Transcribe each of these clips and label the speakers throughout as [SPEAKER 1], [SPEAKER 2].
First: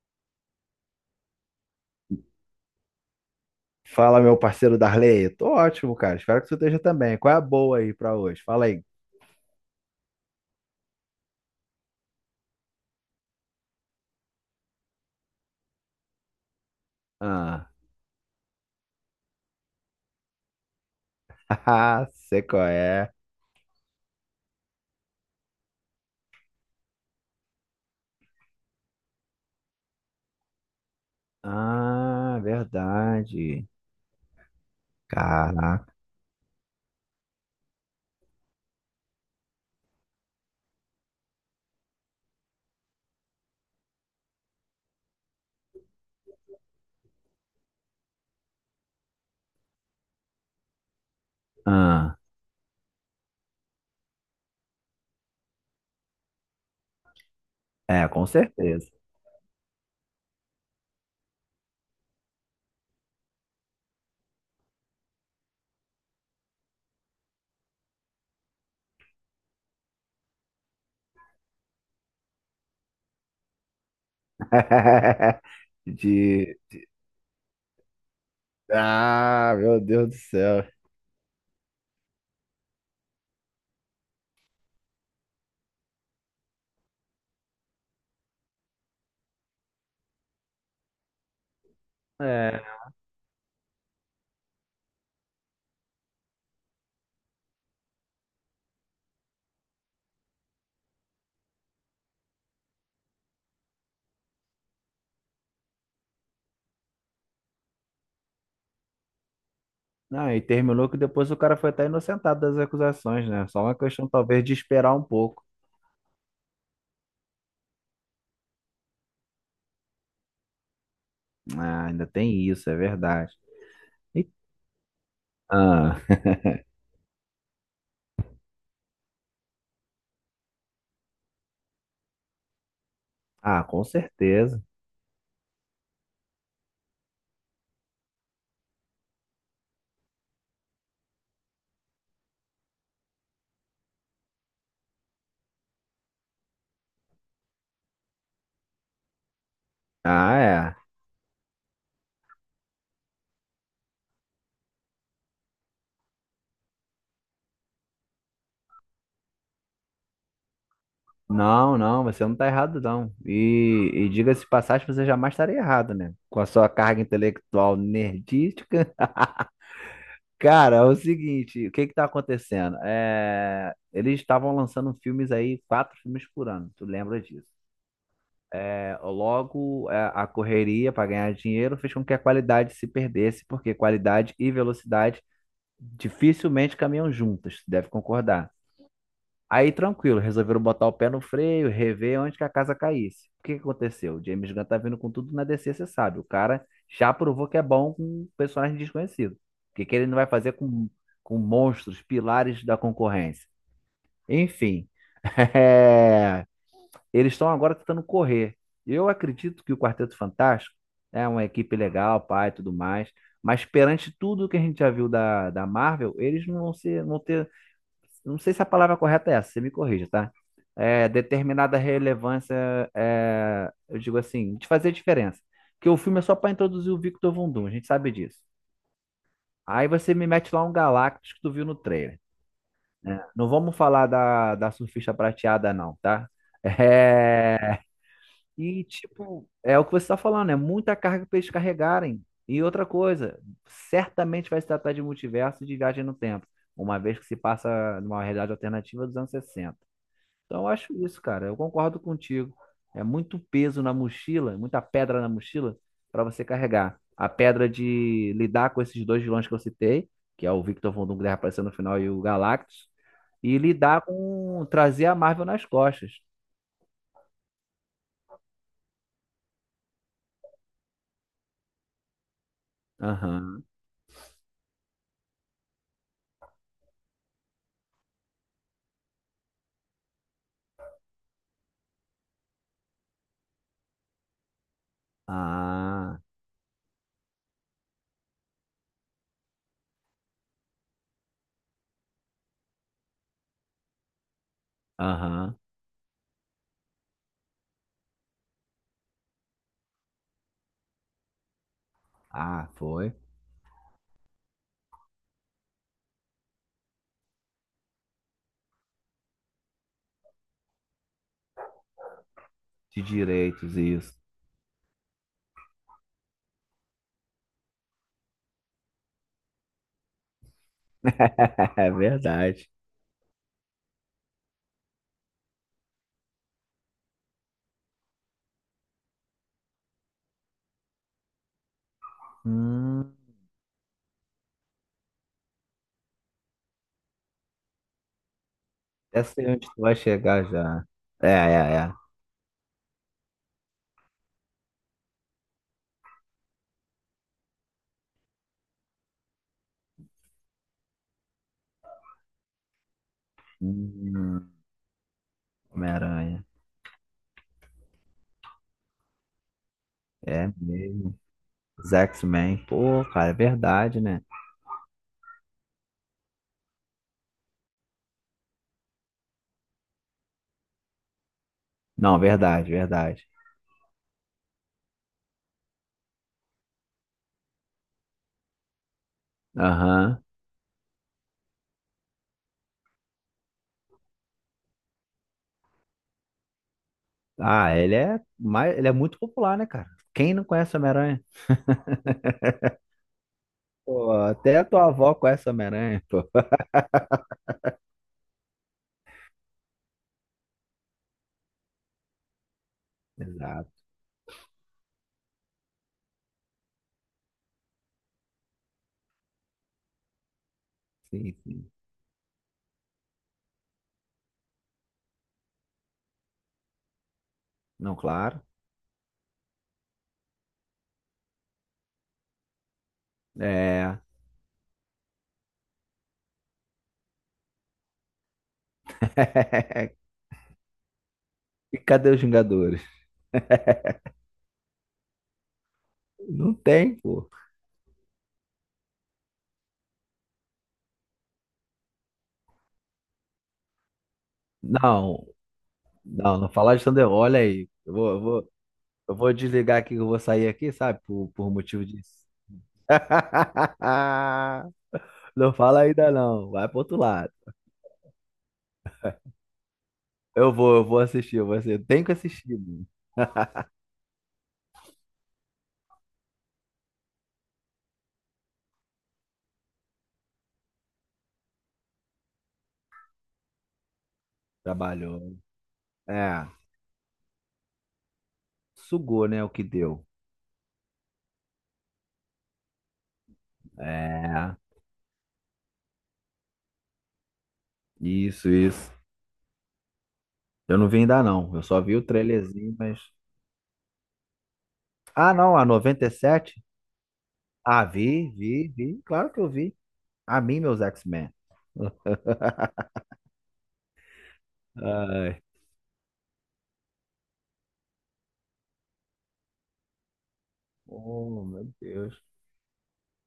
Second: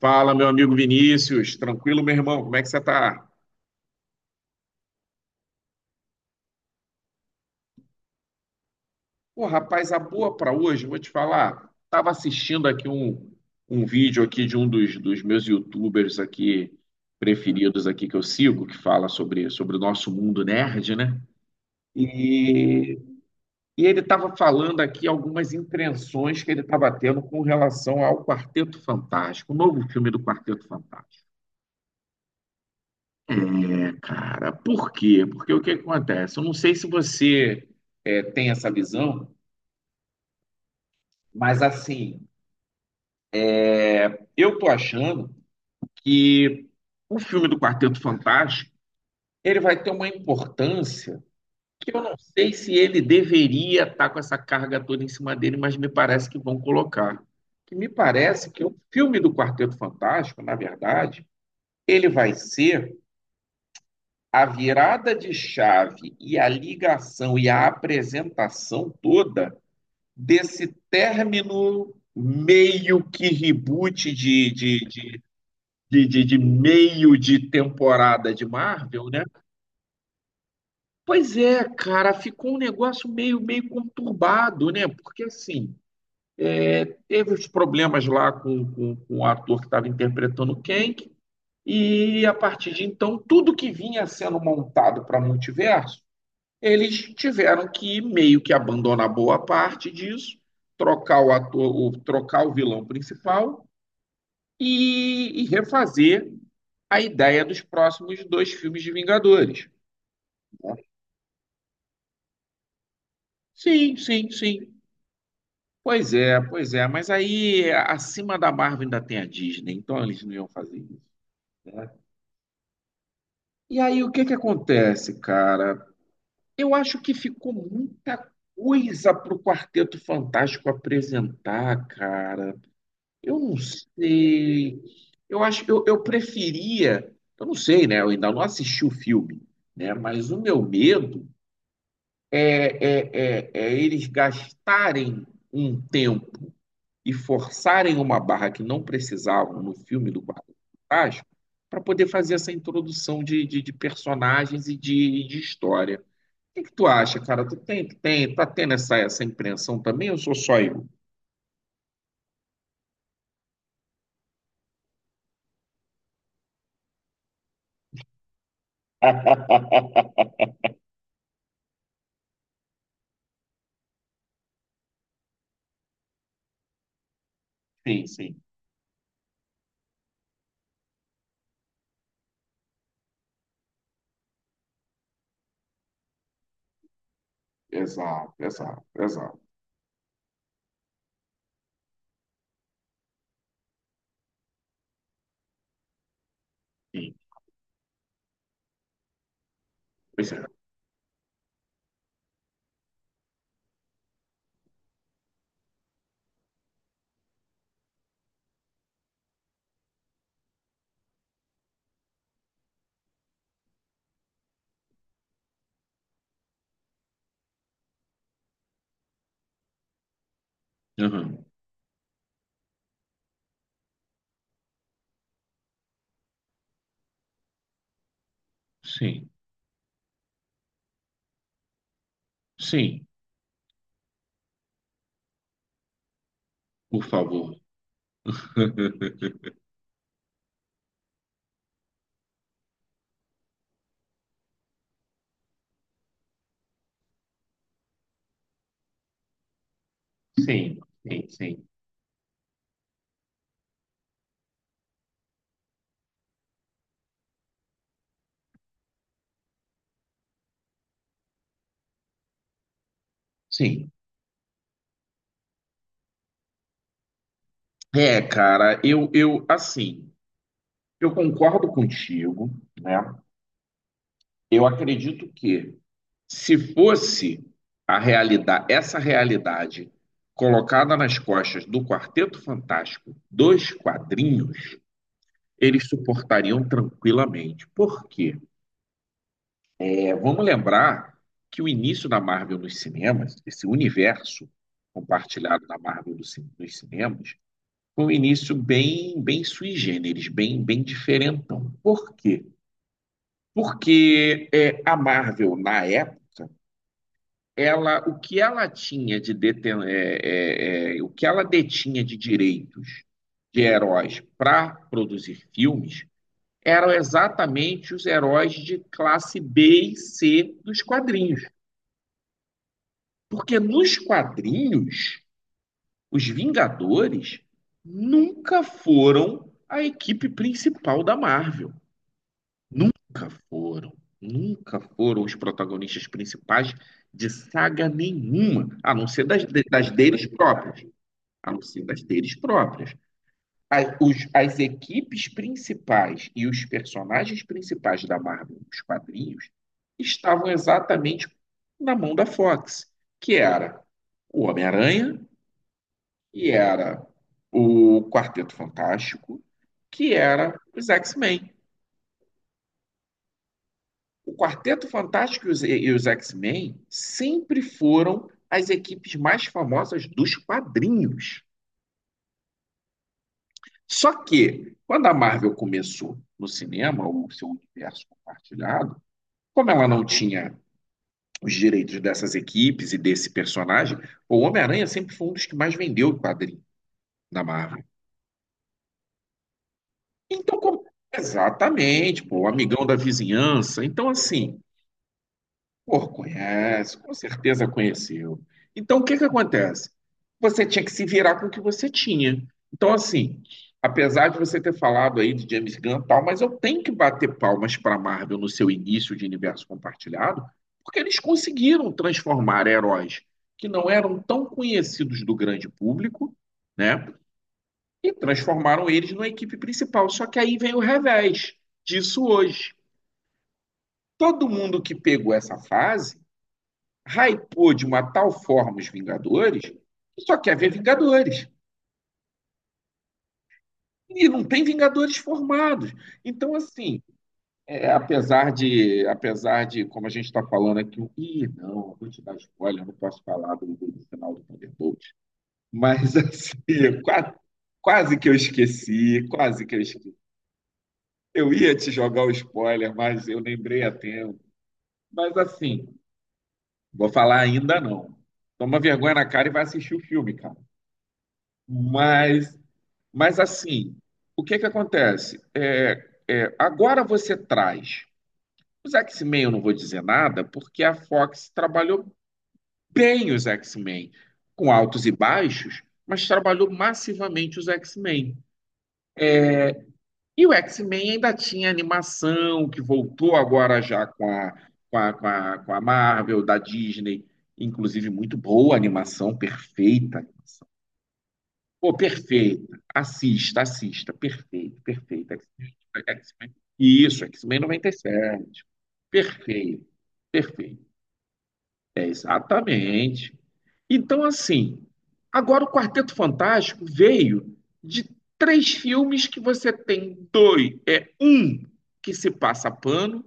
[SPEAKER 1] Fala, meu amigo Vinícius. Tranquilo, meu irmão? Como é que você tá?
[SPEAKER 2] Fala, meu parceiro Darley. Tô ótimo, cara. Espero que você esteja também. Qual é a boa aí pra hoje? Fala aí.
[SPEAKER 1] Pô, rapaz, a boa pra hoje, vou te falar. Tava assistindo aqui um vídeo aqui de um dos meus YouTubers aqui
[SPEAKER 2] Ah,
[SPEAKER 1] preferidos aqui que eu sigo, que fala sobre o nosso mundo nerd, né?
[SPEAKER 2] sei qual
[SPEAKER 1] E,
[SPEAKER 2] é.
[SPEAKER 1] e ele tava falando aqui algumas impressões que ele tava tendo com relação ao Quarteto Fantástico, o novo filme do Quarteto Fantástico.
[SPEAKER 2] Ah, verdade.
[SPEAKER 1] É, cara, por quê? Porque o que
[SPEAKER 2] Caraca.
[SPEAKER 1] acontece? Eu não sei se você tem essa visão, mas assim, eu tô achando que o filme do Quarteto Fantástico, ele vai ter uma importância que eu não
[SPEAKER 2] Ah,
[SPEAKER 1] sei se ele deveria estar com essa carga toda em cima dele, mas me parece que vão colocar. Que me
[SPEAKER 2] é, com
[SPEAKER 1] parece que o
[SPEAKER 2] certeza.
[SPEAKER 1] filme do Quarteto Fantástico, na verdade, ele vai ser a virada de chave e a ligação e a apresentação toda desse término meio que reboot de, de, de, de, de- de
[SPEAKER 2] De.
[SPEAKER 1] meio de temporada de Marvel, né?
[SPEAKER 2] Ah, meu Deus do céu.
[SPEAKER 1] Pois é, cara, ficou um negócio meio, meio conturbado, né? Porque assim, teve os problemas lá com o ator que estava interpretando o Kang, e a partir
[SPEAKER 2] É.
[SPEAKER 1] de então, tudo que vinha sendo montado para multiverso, eles tiveram que meio que abandonar boa parte disso, trocar o ator, o, trocar o vilão principal e refazer a ideia dos próximos dois filmes de Vingadores.
[SPEAKER 2] Ah, e
[SPEAKER 1] Né?
[SPEAKER 2] terminou que depois o cara foi até inocentado das acusações, né? Só uma
[SPEAKER 1] Sim,
[SPEAKER 2] questão,
[SPEAKER 1] sim,
[SPEAKER 2] talvez, de
[SPEAKER 1] sim.
[SPEAKER 2] esperar um pouco.
[SPEAKER 1] Pois é, pois é. Mas aí, acima da Marvel ainda tem a Disney, então eles não iam fazer isso.
[SPEAKER 2] Ah,
[SPEAKER 1] né?
[SPEAKER 2] ainda tem isso, é verdade.
[SPEAKER 1] E aí, o que
[SPEAKER 2] E-
[SPEAKER 1] que acontece, cara?
[SPEAKER 2] Ah,
[SPEAKER 1] Eu acho que ficou muita coisa pro Quarteto Fantástico apresentar, cara. Eu não
[SPEAKER 2] ah, com certeza.
[SPEAKER 1] sei. Eu acho, eu preferia. Eu não sei, né? Eu ainda não assisti o filme, né? Mas o meu medo é eles gastarem um tempo e forçarem uma barra que não precisavam no filme do
[SPEAKER 2] Ah,
[SPEAKER 1] Quarteto
[SPEAKER 2] é.
[SPEAKER 1] Fantástico para poder fazer essa introdução de personagens e de história. O que tu acha, cara? Tu tá tendo essa, essa impressão também ou sou só eu?
[SPEAKER 2] Não, não, você não tá errado, não. E diga-se de passagem, você jamais estaria errado, né? Com a sua carga intelectual nerdística. Cara, é o seguinte, o que que tá acontecendo? É, eles estavam lançando filmes aí, quatro filmes por ano, tu lembra disso?
[SPEAKER 1] Sim, sim.
[SPEAKER 2] É, logo, é, a correria para ganhar dinheiro fez com que a qualidade se perdesse, porque qualidade e velocidade dificilmente caminham juntas, deve
[SPEAKER 1] Exato,
[SPEAKER 2] concordar.
[SPEAKER 1] exato, exato.
[SPEAKER 2] Aí tranquilo, resolveram botar o pé no freio, rever onde que a casa caísse. O que que aconteceu? O James Gunn tá vindo com tudo na DC, você sabe. O cara já
[SPEAKER 1] Sim,
[SPEAKER 2] provou que é bom com personagem desconhecido. O que que ele não vai
[SPEAKER 1] pois
[SPEAKER 2] fazer
[SPEAKER 1] é.
[SPEAKER 2] com monstros, pilares da concorrência? Enfim, é, eles estão agora tentando correr. Eu acredito que o Quarteto Fantástico é uma equipe legal, pai, tudo mais. Mas perante tudo que a gente já viu da Marvel, eles não vão ser, não ter não sei se a palavra correta é essa, você me corrija, tá? É,
[SPEAKER 1] Aham.
[SPEAKER 2] determinada relevância, é, eu digo assim, de fazer diferença. Porque o filme é só para introduzir o Victor Von Doom, a gente sabe disso.
[SPEAKER 1] Sim,
[SPEAKER 2] Aí você me mete lá um Galactus que tu viu no trailer.
[SPEAKER 1] sim,
[SPEAKER 2] Né? Não vamos falar da surfista prateada, não, tá?
[SPEAKER 1] por favor.
[SPEAKER 2] É, e, tipo, é o que você tá falando, é muita carga para eles carregarem. E outra coisa, certamente vai se tratar de multiverso e de viagem no tempo, uma vez que se passa numa realidade alternativa dos anos 60. Então, eu
[SPEAKER 1] Sim,
[SPEAKER 2] acho isso,
[SPEAKER 1] sim,
[SPEAKER 2] cara. Eu
[SPEAKER 1] sim,
[SPEAKER 2] concordo contigo. É muito peso na mochila, muita pedra na mochila para você carregar. A pedra de lidar com esses dois vilões que eu citei, que é o Victor Von Doom que aparecendo no final e o Galactus, e
[SPEAKER 1] sim.
[SPEAKER 2] lidar com trazer a Marvel nas costas.
[SPEAKER 1] É, cara, eu assim, eu concordo contigo, né?
[SPEAKER 2] Aham.
[SPEAKER 1] Eu acredito que se fosse a realidade, essa realidade colocada nas costas do Quarteto Fantástico, dos quadrinhos, eles
[SPEAKER 2] Ah,
[SPEAKER 1] suportariam tranquilamente. Por quê? É, vamos lembrar que o início da Marvel nos cinemas, esse universo
[SPEAKER 2] aham.
[SPEAKER 1] compartilhado da Marvel nos cinemas, com um início bem, bem sui generis, bem, bem diferentão. Por quê?
[SPEAKER 2] Ah, foi.
[SPEAKER 1] Porque é, a Marvel, na época, ela, o que ela tinha de deten é, é, é, o que ela detinha de
[SPEAKER 2] De
[SPEAKER 1] direitos de
[SPEAKER 2] direitos, isso.
[SPEAKER 1] heróis para produzir filmes eram exatamente os heróis de classe B e C dos quadrinhos.
[SPEAKER 2] É verdade.
[SPEAKER 1] Porque nos quadrinhos, os Vingadores nunca foram a equipe principal da Marvel.
[SPEAKER 2] Hum,
[SPEAKER 1] Nunca foram, nunca foram os protagonistas principais de saga nenhuma, a não ser
[SPEAKER 2] essa é onde tu
[SPEAKER 1] das
[SPEAKER 2] vai
[SPEAKER 1] deles
[SPEAKER 2] chegar já.
[SPEAKER 1] próprias,
[SPEAKER 2] É,
[SPEAKER 1] a não
[SPEAKER 2] é,
[SPEAKER 1] ser
[SPEAKER 2] é.
[SPEAKER 1] das deles próprias. As equipes principais e os personagens principais da Marvel, os quadrinhos, estavam exatamente na mão da Fox, que era o
[SPEAKER 2] Hum,
[SPEAKER 1] Homem-Aranha,
[SPEAKER 2] Homem-Aranha.
[SPEAKER 1] que era o Quarteto Fantástico, que
[SPEAKER 2] É
[SPEAKER 1] era os
[SPEAKER 2] mesmo.
[SPEAKER 1] X-Men.
[SPEAKER 2] Os X-Men. Pô, cara, é verdade, né?
[SPEAKER 1] O Quarteto Fantástico e os X-Men sempre foram as equipes mais famosas dos quadrinhos.
[SPEAKER 2] Não, verdade, verdade.
[SPEAKER 1] Só que, quando a Marvel começou no cinema, o seu universo compartilhado, como ela não
[SPEAKER 2] Aham.
[SPEAKER 1] tinha os direitos dessas equipes e desse personagem, o Homem-Aranha sempre foi um dos que mais vendeu o quadrinho da
[SPEAKER 2] Ah,
[SPEAKER 1] Marvel.
[SPEAKER 2] ele é, mais, ele é muito popular, né, cara? Quem não
[SPEAKER 1] Então,
[SPEAKER 2] conhece
[SPEAKER 1] como...
[SPEAKER 2] Homem-Aranha?
[SPEAKER 1] exatamente, pô, o amigão da vizinhança. Então,
[SPEAKER 2] Pô,
[SPEAKER 1] assim,
[SPEAKER 2] até a tua avó conhece Homem-Aranha,
[SPEAKER 1] pô,
[SPEAKER 2] pô.
[SPEAKER 1] conhece, com certeza conheceu. Então, o que que acontece? Você tinha que se virar com o que você tinha. Então, assim,
[SPEAKER 2] Exato.
[SPEAKER 1] apesar de você ter falado aí de James Gunn e tal, mas eu tenho que bater palmas para Marvel no seu início de universo compartilhado, porque eles
[SPEAKER 2] Sim, sim.
[SPEAKER 1] conseguiram transformar heróis que não eram tão conhecidos do grande público, né?
[SPEAKER 2] Não,
[SPEAKER 1] E
[SPEAKER 2] claro.
[SPEAKER 1] transformaram eles numa equipe principal. Só que aí vem o revés disso hoje.
[SPEAKER 2] É.
[SPEAKER 1] Todo mundo que pegou essa fase hypou de uma tal forma os Vingadores que só quer ver Vingadores.
[SPEAKER 2] E cadê os Vingadores?
[SPEAKER 1] E não tem Vingadores formados.
[SPEAKER 2] Não
[SPEAKER 1] Então,
[SPEAKER 2] tem,
[SPEAKER 1] assim,
[SPEAKER 2] pô.
[SPEAKER 1] é, apesar de, como a gente está falando aqui, ih, não, eu vou te dar spoiler, eu não posso falar do final do Thunderbolt.
[SPEAKER 2] Não,
[SPEAKER 1] Mas,
[SPEAKER 2] não, não
[SPEAKER 1] assim,
[SPEAKER 2] falar de Thunder.
[SPEAKER 1] quase,
[SPEAKER 2] Olha aí. Eu vou,
[SPEAKER 1] quase
[SPEAKER 2] eu
[SPEAKER 1] que eu
[SPEAKER 2] vou, eu
[SPEAKER 1] esqueci,
[SPEAKER 2] vou
[SPEAKER 1] quase que
[SPEAKER 2] desligar
[SPEAKER 1] eu
[SPEAKER 2] aqui, que eu
[SPEAKER 1] esqueci.
[SPEAKER 2] vou sair aqui, sabe? Por
[SPEAKER 1] Eu ia
[SPEAKER 2] motivo
[SPEAKER 1] te
[SPEAKER 2] disso.
[SPEAKER 1] jogar o spoiler, mas eu lembrei a tempo. Mas,
[SPEAKER 2] Não fala
[SPEAKER 1] assim,
[SPEAKER 2] ainda não. Vai pro outro
[SPEAKER 1] vou
[SPEAKER 2] lado.
[SPEAKER 1] falar ainda não. Toma vergonha na cara e vai assistir o filme,
[SPEAKER 2] Eu
[SPEAKER 1] cara.
[SPEAKER 2] vou, eu vou assistir. Eu vou Você tem que assistir,
[SPEAKER 1] Mas
[SPEAKER 2] mano.
[SPEAKER 1] Mas assim, o que que acontece? É, é, agora você traz. Os X-Men eu não vou dizer nada, porque a Fox trabalhou bem os X-Men, com altos e
[SPEAKER 2] Trabalhou.
[SPEAKER 1] baixos, mas
[SPEAKER 2] É.
[SPEAKER 1] trabalhou massivamente os X-Men.
[SPEAKER 2] Sugou, né? O que deu.
[SPEAKER 1] E o X-Men ainda tinha animação, que voltou agora já com a,
[SPEAKER 2] É.
[SPEAKER 1] com a, com a, com a Marvel, da Disney, inclusive muito
[SPEAKER 2] Isso,
[SPEAKER 1] boa a
[SPEAKER 2] isso.
[SPEAKER 1] animação, perfeita,
[SPEAKER 2] Eu não vi ainda não. Eu só
[SPEAKER 1] pô,
[SPEAKER 2] vi o
[SPEAKER 1] perfeito.
[SPEAKER 2] trailerzinho, mas.
[SPEAKER 1] Assista, assista. Perfeito, perfeito.
[SPEAKER 2] Ah, não. A noventa e sete
[SPEAKER 1] X-Men
[SPEAKER 2] Ah,
[SPEAKER 1] noventa e
[SPEAKER 2] vi,
[SPEAKER 1] sete,
[SPEAKER 2] vi, vi. Claro que eu vi.
[SPEAKER 1] perfeito,
[SPEAKER 2] A mim, meus
[SPEAKER 1] perfeito.
[SPEAKER 2] X-Men.
[SPEAKER 1] Exatamente. Então, assim,
[SPEAKER 2] Ai.
[SPEAKER 1] agora o Quarteto Fantástico veio de três filmes que você tem dois. É
[SPEAKER 2] Oh,
[SPEAKER 1] um
[SPEAKER 2] meu
[SPEAKER 1] que
[SPEAKER 2] Deus.
[SPEAKER 1] se passa pano,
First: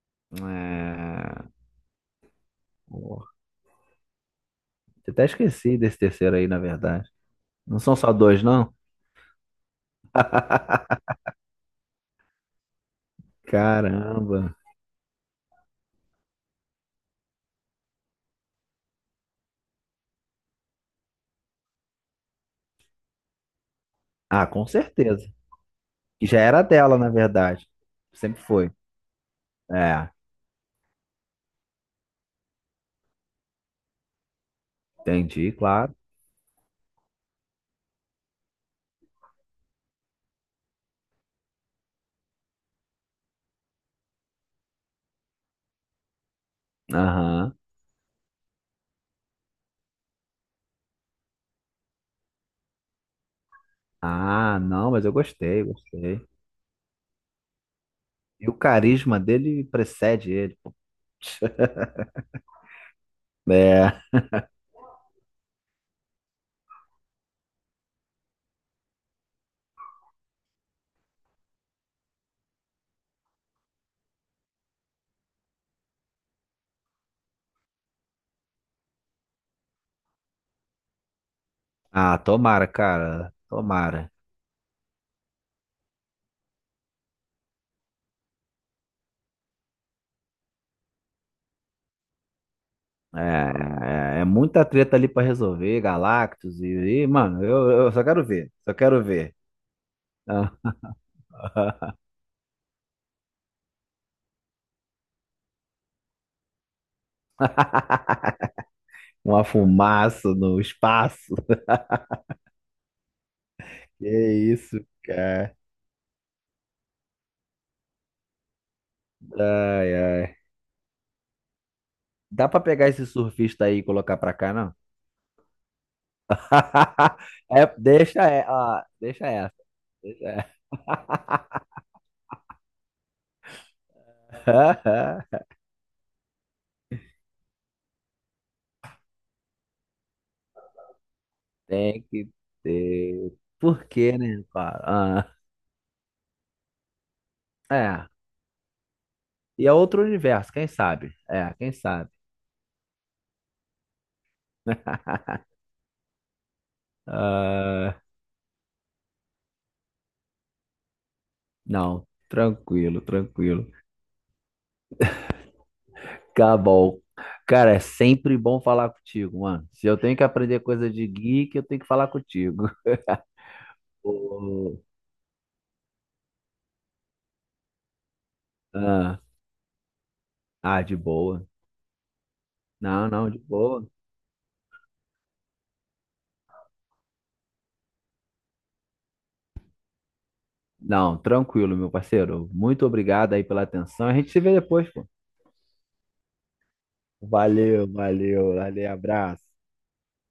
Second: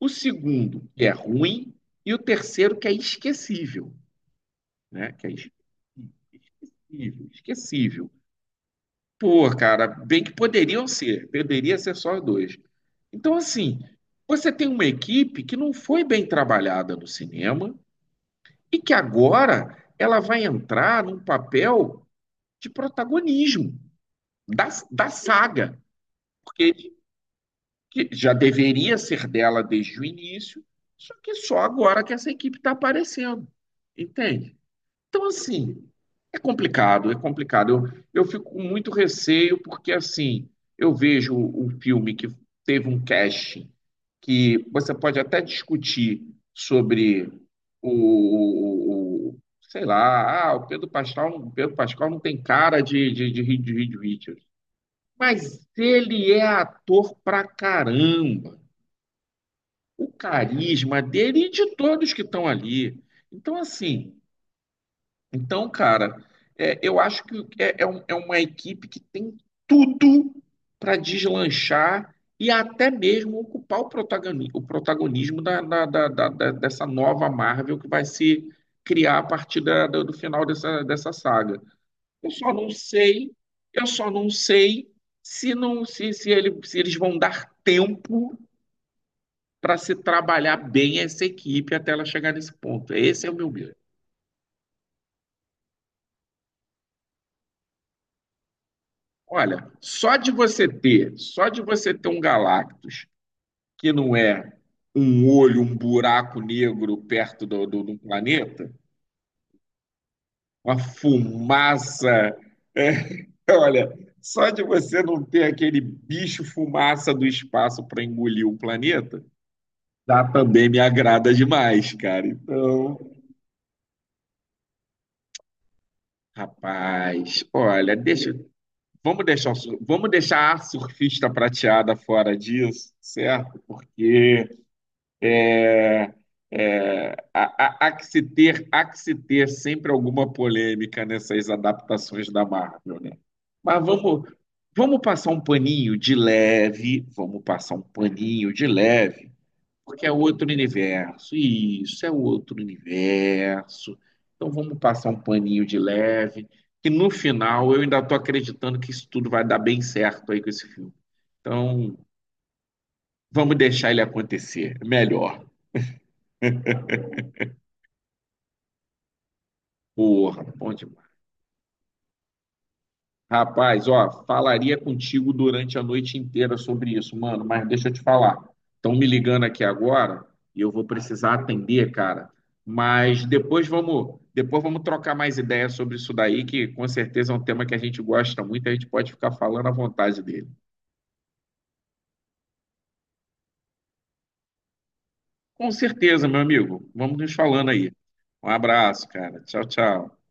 [SPEAKER 1] o segundo que é
[SPEAKER 2] É.
[SPEAKER 1] ruim, e o terceiro que é
[SPEAKER 2] Oh,
[SPEAKER 1] esquecível, né?
[SPEAKER 2] até
[SPEAKER 1] Que é
[SPEAKER 2] esqueci desse terceiro
[SPEAKER 1] esquecível,
[SPEAKER 2] aí, na verdade. Não são
[SPEAKER 1] esquecível.
[SPEAKER 2] só dois, não?
[SPEAKER 1] Pô, cara, bem que poderiam ser, poderia ser só dois. Então, assim, você
[SPEAKER 2] Caramba.
[SPEAKER 1] tem uma equipe que não foi bem trabalhada no cinema e que agora ela vai entrar num papel de protagonismo
[SPEAKER 2] Ah, com
[SPEAKER 1] da
[SPEAKER 2] certeza.
[SPEAKER 1] saga,
[SPEAKER 2] Já era
[SPEAKER 1] porque
[SPEAKER 2] dela, na verdade.
[SPEAKER 1] que já
[SPEAKER 2] Sempre foi.
[SPEAKER 1] deveria ser dela desde o
[SPEAKER 2] É,
[SPEAKER 1] início, só que só agora que essa equipe está aparecendo, entende? Então,
[SPEAKER 2] entendi,
[SPEAKER 1] assim,
[SPEAKER 2] claro.
[SPEAKER 1] é complicado, é complicado. Eu fico com muito receio, porque, assim, eu vejo um filme que teve um casting, que você pode até discutir sobre
[SPEAKER 2] Aham.
[SPEAKER 1] o, o- o- sei lá, ah, o Pedro Pascal não tem cara de Reed Richards.
[SPEAKER 2] Ah, não, mas eu gostei,
[SPEAKER 1] Mas
[SPEAKER 2] gostei.
[SPEAKER 1] ele é ator pra
[SPEAKER 2] E o
[SPEAKER 1] caramba.
[SPEAKER 2] carisma dele
[SPEAKER 1] O
[SPEAKER 2] precede ele. Poxa.
[SPEAKER 1] carisma dele e de todos que estão ali. Então,
[SPEAKER 2] É.
[SPEAKER 1] assim. Então, cara, é, eu acho que é, é é uma equipe que tem tudo para deslanchar e até mesmo ocupar o protagonismo dessa nova Marvel que vai se criar a partir do final dessa, dessa saga.
[SPEAKER 2] Ah,
[SPEAKER 1] Eu só
[SPEAKER 2] tomara,
[SPEAKER 1] não sei,
[SPEAKER 2] cara.
[SPEAKER 1] eu só
[SPEAKER 2] Tomara.
[SPEAKER 1] não sei se se eles vão dar tempo para se trabalhar bem essa equipe até ela chegar nesse ponto. Esse é o meu medo.
[SPEAKER 2] É muita treta ali pra resolver, Galactus e, mano, eu só quero ver, só quero ver.
[SPEAKER 1] Olha, só de você ter, só de você
[SPEAKER 2] Ah,
[SPEAKER 1] ter um Galactus que não é um olho, um buraco negro perto do planeta,
[SPEAKER 2] uma fumaça no
[SPEAKER 1] uma
[SPEAKER 2] espaço.
[SPEAKER 1] fumaça. É, olha,
[SPEAKER 2] Que
[SPEAKER 1] só de
[SPEAKER 2] isso,
[SPEAKER 1] você não ter
[SPEAKER 2] cara.
[SPEAKER 1] aquele bicho fumaça do espaço para engolir o planeta,
[SPEAKER 2] Ai,
[SPEAKER 1] já
[SPEAKER 2] ai.
[SPEAKER 1] também me agrada demais, cara.
[SPEAKER 2] Dá pra pegar
[SPEAKER 1] Então,
[SPEAKER 2] esse surfista aí e colocar pra cá, não?
[SPEAKER 1] rapaz,
[SPEAKER 2] É,
[SPEAKER 1] olha,
[SPEAKER 2] deixa,
[SPEAKER 1] deixa,
[SPEAKER 2] é, ó,
[SPEAKER 1] vamos
[SPEAKER 2] deixa
[SPEAKER 1] deixar,
[SPEAKER 2] essa.
[SPEAKER 1] vamos
[SPEAKER 2] Deixa
[SPEAKER 1] deixar
[SPEAKER 2] essa.
[SPEAKER 1] a surfista prateada fora disso, certo? Porque é, Há, há que se ter, há que se ter sempre alguma polêmica nessas
[SPEAKER 2] Tem que
[SPEAKER 1] adaptações da Marvel, né?
[SPEAKER 2] ter.
[SPEAKER 1] Mas
[SPEAKER 2] Por quê,
[SPEAKER 1] vamos,
[SPEAKER 2] né,
[SPEAKER 1] vamos passar
[SPEAKER 2] cara?
[SPEAKER 1] um paninho de leve, vamos passar um
[SPEAKER 2] Ah, é.
[SPEAKER 1] paninho de leve,
[SPEAKER 2] E é outro
[SPEAKER 1] porque é outro
[SPEAKER 2] universo, quem sabe?
[SPEAKER 1] universo,
[SPEAKER 2] É, quem
[SPEAKER 1] isso
[SPEAKER 2] sabe?
[SPEAKER 1] é outro universo. Então vamos passar um paninho de leve, que no final eu
[SPEAKER 2] Ah,
[SPEAKER 1] ainda estou acreditando que isso tudo vai dar bem certo aí com esse filme. Então
[SPEAKER 2] não, tranquilo,
[SPEAKER 1] vamos
[SPEAKER 2] tranquilo.
[SPEAKER 1] deixar ele acontecer, melhor.
[SPEAKER 2] Tá bom. Cara, é sempre bom falar contigo, mano. Se eu tenho que
[SPEAKER 1] Porra,
[SPEAKER 2] aprender
[SPEAKER 1] bom
[SPEAKER 2] coisa de
[SPEAKER 1] demais.
[SPEAKER 2] geek, eu tenho que falar contigo.
[SPEAKER 1] Rapaz, ó, falaria
[SPEAKER 2] Ô,
[SPEAKER 1] contigo durante a noite inteira sobre isso, mano, mas deixa eu te falar. Estão me
[SPEAKER 2] ah,
[SPEAKER 1] ligando aqui agora e eu
[SPEAKER 2] ah,
[SPEAKER 1] vou
[SPEAKER 2] de
[SPEAKER 1] precisar
[SPEAKER 2] boa.
[SPEAKER 1] atender, cara.
[SPEAKER 2] Não,
[SPEAKER 1] Mas
[SPEAKER 2] não, de boa.
[SPEAKER 1] depois vamos trocar mais ideias sobre isso daí, que com certeza é um tema que a gente gosta muito, a gente pode ficar falando à vontade dele.
[SPEAKER 2] Não, tranquilo, meu parceiro. Muito obrigado aí pela atenção. A gente se vê depois, pô.
[SPEAKER 1] Com certeza, meu amigo. Vamos nos falando
[SPEAKER 2] Valeu,
[SPEAKER 1] aí. Um
[SPEAKER 2] valeu, valeu,
[SPEAKER 1] abraço, cara.
[SPEAKER 2] abraço.
[SPEAKER 1] Tchau, tchau.